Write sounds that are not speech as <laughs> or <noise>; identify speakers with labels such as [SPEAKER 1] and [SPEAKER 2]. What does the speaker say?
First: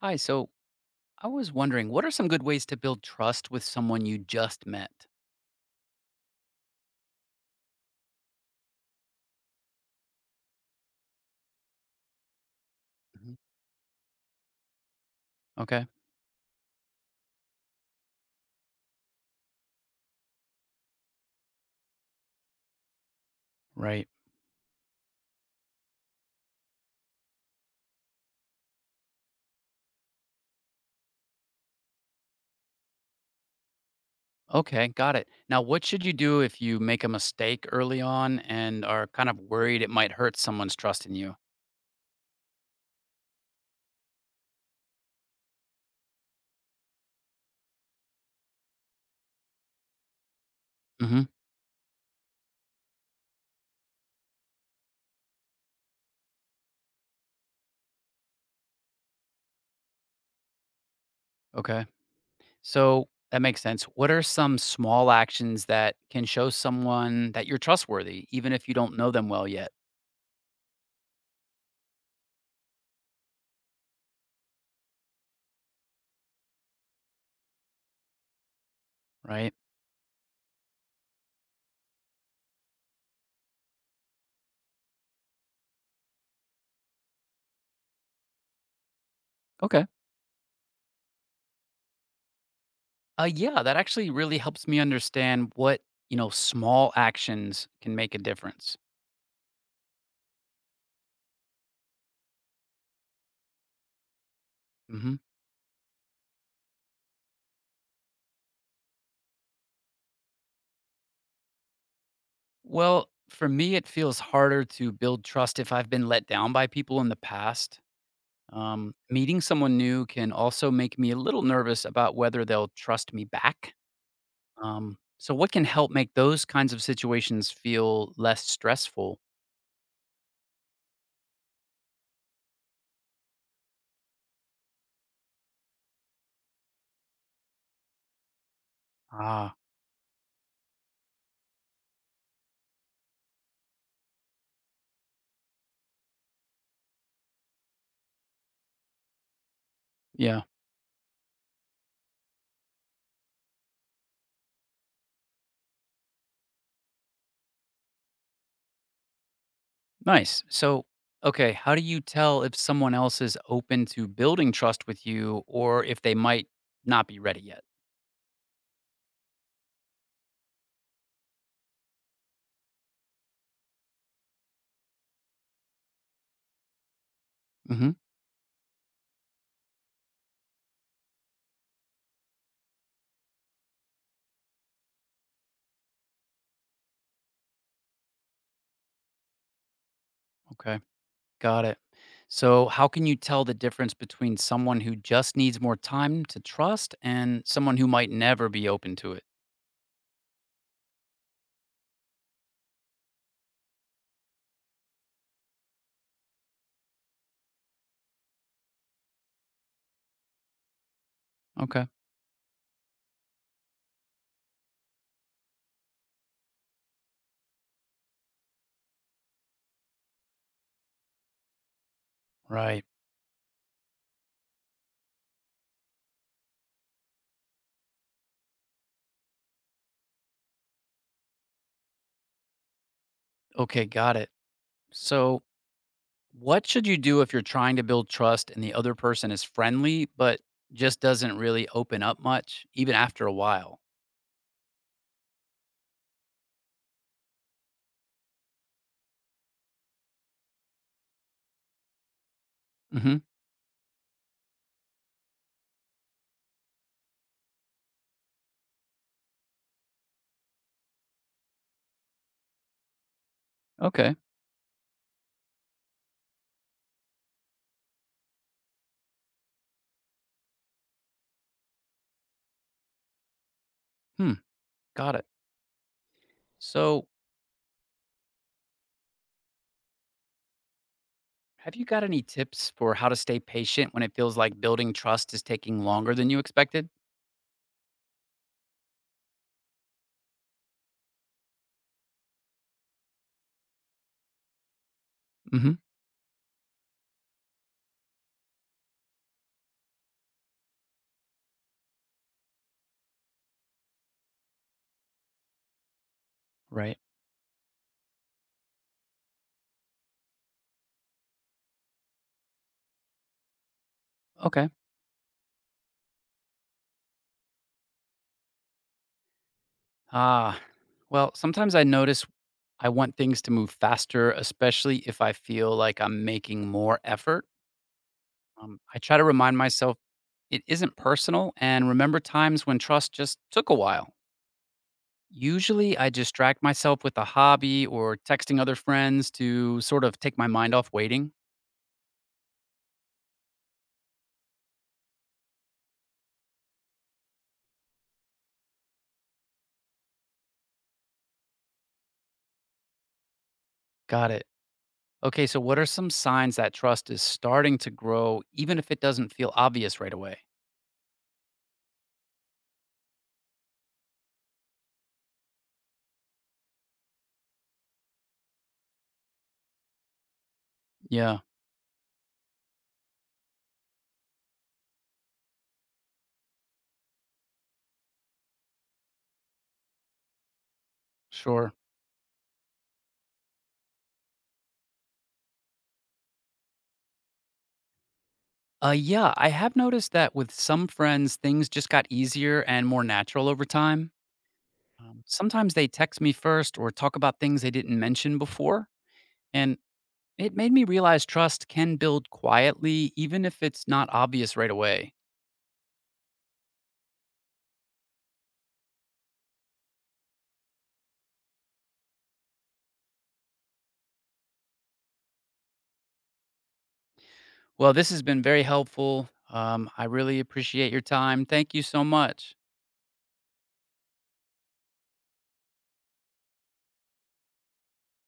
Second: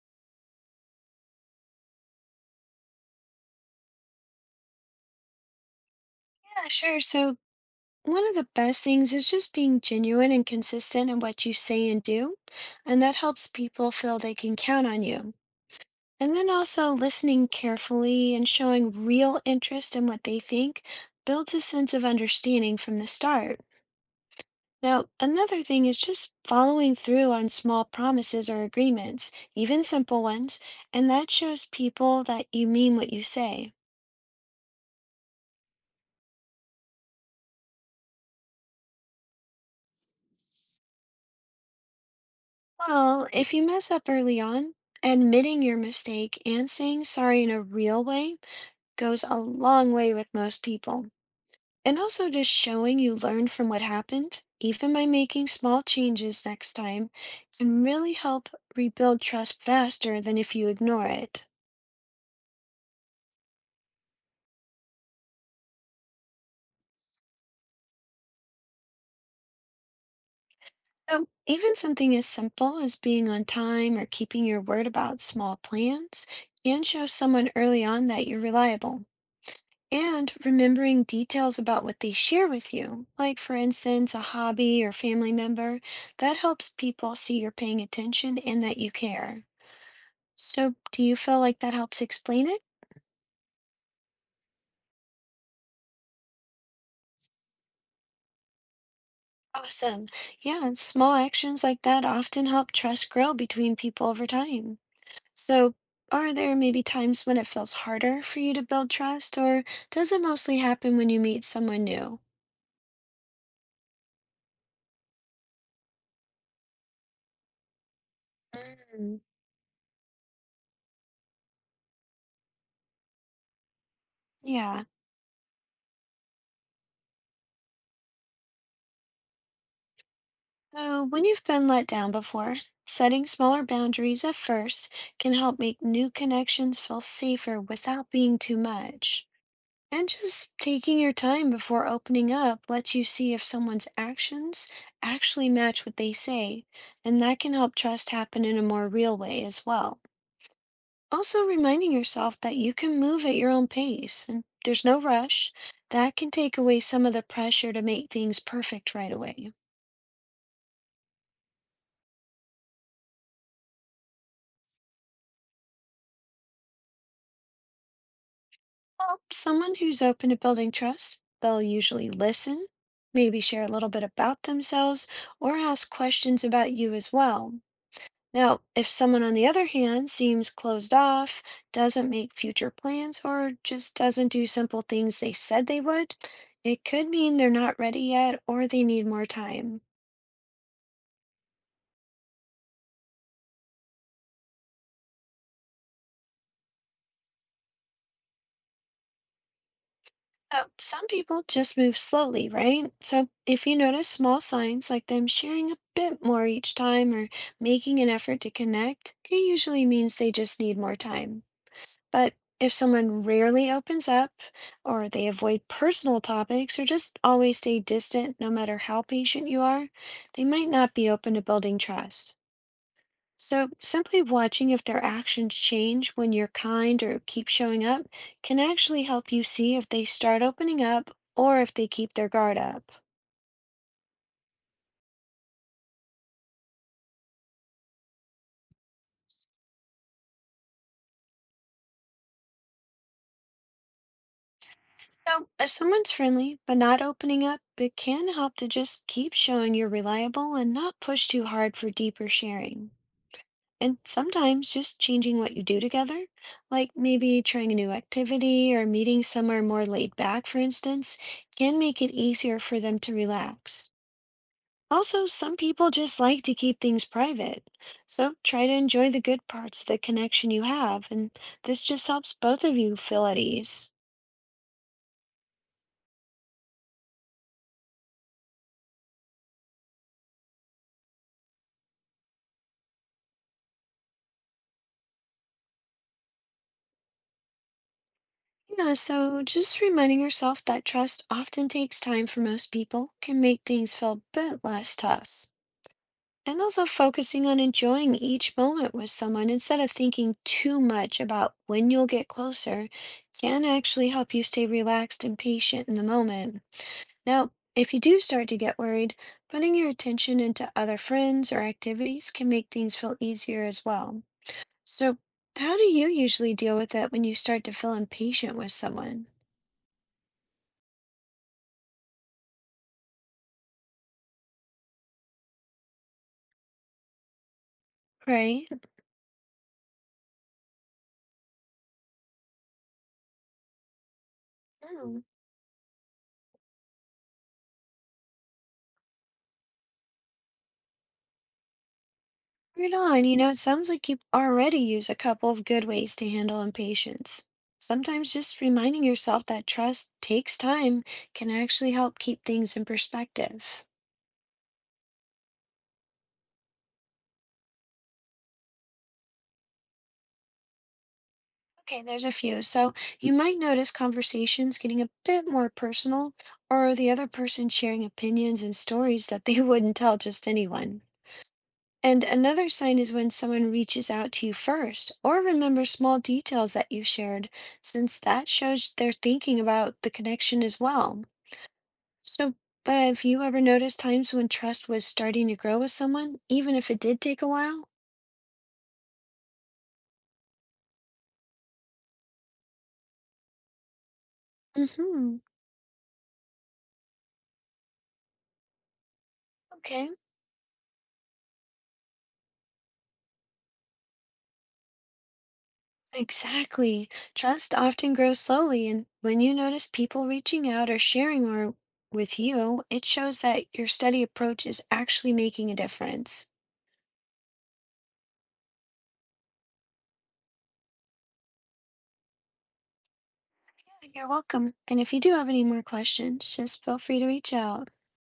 [SPEAKER 1] Hi, so I was wondering, what are some good ways to build trust with someone you just met?
[SPEAKER 2] Yeah, sure. So, one of the best things is just being genuine and consistent in what you say and do, and that
[SPEAKER 1] Mhm.
[SPEAKER 2] helps people feel they can count on you.
[SPEAKER 1] Okay,
[SPEAKER 2] And then also listening carefully and showing real interest in what they think builds a sense of understanding from the start.
[SPEAKER 1] right.
[SPEAKER 2] Now, another thing is just following through on small promises or agreements, even simple ones, and that shows people that you mean what you say.
[SPEAKER 1] Okay, got it. Now, what should you do if you make a mistake early on and are kind of worried it might hurt someone's trust in you?
[SPEAKER 2] Well, if you mess up early on, admitting your mistake and saying sorry in a real way goes a long way with most people.
[SPEAKER 1] Hmm.
[SPEAKER 2] And also just showing you learned from what happened, even by making small changes next time, can really help rebuild trust faster than if you ignore it.
[SPEAKER 1] Okay, so that makes sense. What are some small actions that can show someone that you're trustworthy, even if you don't know them well yet?
[SPEAKER 2] So even something as simple as being on time or keeping your word about small plans can show someone early on that you're reliable.
[SPEAKER 1] Right.
[SPEAKER 2] And remembering details about what they share with you, like for instance, a hobby or family member, that helps people see you're paying attention and that you care.
[SPEAKER 1] Okay.
[SPEAKER 2] So, do you feel like that helps explain it?
[SPEAKER 1] Yeah, that actually really helps me understand what. Small actions can make a difference.
[SPEAKER 2] Awesome. Yeah, and small actions like that often help trust grow between people over time.
[SPEAKER 1] Hmm.
[SPEAKER 2] So, are there maybe times when it feels harder for you to build trust, or does it mostly happen when you meet someone new?
[SPEAKER 1] Well, for me, it feels harder to build trust if I've been let down by people in the past.
[SPEAKER 2] Mm,
[SPEAKER 1] Meeting someone new can also make me a little nervous about whether they'll trust me back.
[SPEAKER 2] yeah.
[SPEAKER 1] So, what can help make those kinds of situations feel less stressful?
[SPEAKER 2] So, when you've been let down before, setting smaller boundaries at first can help make new connections feel safer without being too much.
[SPEAKER 1] Ah,
[SPEAKER 2] And just taking your time before opening up lets you see if someone's actions actually match what they say, and that can help trust happen in a more real way as well.
[SPEAKER 1] yeah,
[SPEAKER 2] Also, reminding yourself that you can move at your own pace and there's no rush, that can take away some of the pressure to make things perfect right away.
[SPEAKER 1] nice. So, okay, how do you tell if someone else is open to building trust with you or if they might not be ready yet?
[SPEAKER 2] Well, someone who's open to building trust, they'll usually listen, maybe share a little bit about themselves, or ask questions about you as well.
[SPEAKER 1] Hmm.
[SPEAKER 2] Now, if someone on the other hand seems closed off, doesn't make future plans, or just doesn't do simple things they said they would, it could mean they're not ready yet or they need more time.
[SPEAKER 1] Okay. Got it. So, how can you tell the difference between someone who just needs more time to trust and someone who might never be open to it?
[SPEAKER 2] So some people just move slowly, right? So if you notice small signs like them sharing a bit more each time or making an effort to connect, it usually means they just need more time.
[SPEAKER 1] Okay.
[SPEAKER 2] But if someone rarely opens up, or they avoid personal topics, or just always stay distant no matter how patient you are, they might not be open to building trust.
[SPEAKER 1] Right.
[SPEAKER 2] So, simply watching if their actions change when you're kind or keep showing up can actually help you see if they start opening up or if they keep their guard up.
[SPEAKER 1] Okay. Got it. So, what should you do if you're trying to build trust and the other person is friendly, but just doesn't really open up much, even after a while?
[SPEAKER 2] So, if someone's friendly but not opening up, it can help to just keep showing you're reliable and not push too hard for deeper sharing.
[SPEAKER 1] Hmm.
[SPEAKER 2] And sometimes just changing what you do together, like maybe trying a new activity or meeting somewhere more laid back, for instance, can make it easier for them to relax.
[SPEAKER 1] Okay.
[SPEAKER 2] Also, some people just like to keep things private. So try to enjoy the good parts of the connection you have, and this just helps both of you feel at ease.
[SPEAKER 1] Hmm. Got it. So, have you got any tips for how to stay patient when it feels like building trust is taking longer than you expected?
[SPEAKER 2] Yeah, so just reminding yourself that trust often takes time for most people can make things feel a bit less tough.
[SPEAKER 1] Hmm.
[SPEAKER 2] And also focusing on enjoying each moment with someone instead of thinking too much about when you'll get closer can actually help you stay relaxed and patient in the moment.
[SPEAKER 1] Right.
[SPEAKER 2] Now, if you do start to get worried, putting your attention into other friends or activities can make things feel easier as well.
[SPEAKER 1] Okay.
[SPEAKER 2] So, how do you usually deal with it when you start to feel impatient with someone?
[SPEAKER 1] Ah, well, sometimes I notice I want things to move faster, especially if I feel like I'm making more effort.
[SPEAKER 2] Right?
[SPEAKER 1] I try to remind myself it isn't personal and remember times when trust just took a while.
[SPEAKER 2] Mm.
[SPEAKER 1] Usually, I distract myself with a hobby or texting other friends to sort of take my mind off waiting.
[SPEAKER 2] Right on. You know, it sounds like you already use a couple of good ways to handle impatience. Sometimes just reminding yourself that trust takes time can actually help keep things in perspective.
[SPEAKER 1] Got it. Okay, so what are some signs that trust is starting to grow, even if it doesn't feel obvious right away?
[SPEAKER 2] Okay, there's a few. So you might notice conversations getting a bit more personal, or the other person sharing opinions and stories that they <laughs> wouldn't tell just anyone.
[SPEAKER 1] Yeah,
[SPEAKER 2] And another sign is when someone reaches out to you first or remembers small details that you shared, since that shows they're thinking about the connection as well.
[SPEAKER 1] sure.
[SPEAKER 2] So, have you ever noticed times when trust was starting to grow with someone, even if it did take a while?
[SPEAKER 1] Yeah, I have noticed that with some friends, things just got easier and more natural over time.
[SPEAKER 2] Mm-hmm.
[SPEAKER 1] Sometimes they text me first or talk about things they didn't mention before, and
[SPEAKER 2] Okay.
[SPEAKER 1] it made me realize trust can build quietly, even if it's not obvious right away.
[SPEAKER 2] Exactly. Trust often grows slowly, and when you notice people reaching out or sharing more with you, it shows that your steady approach is actually making a difference.
[SPEAKER 1] Well, this has been very helpful. I really appreciate your time. Thank you so much.
[SPEAKER 2] Yeah, you're welcome. And if you do have any more questions, just feel free to reach out.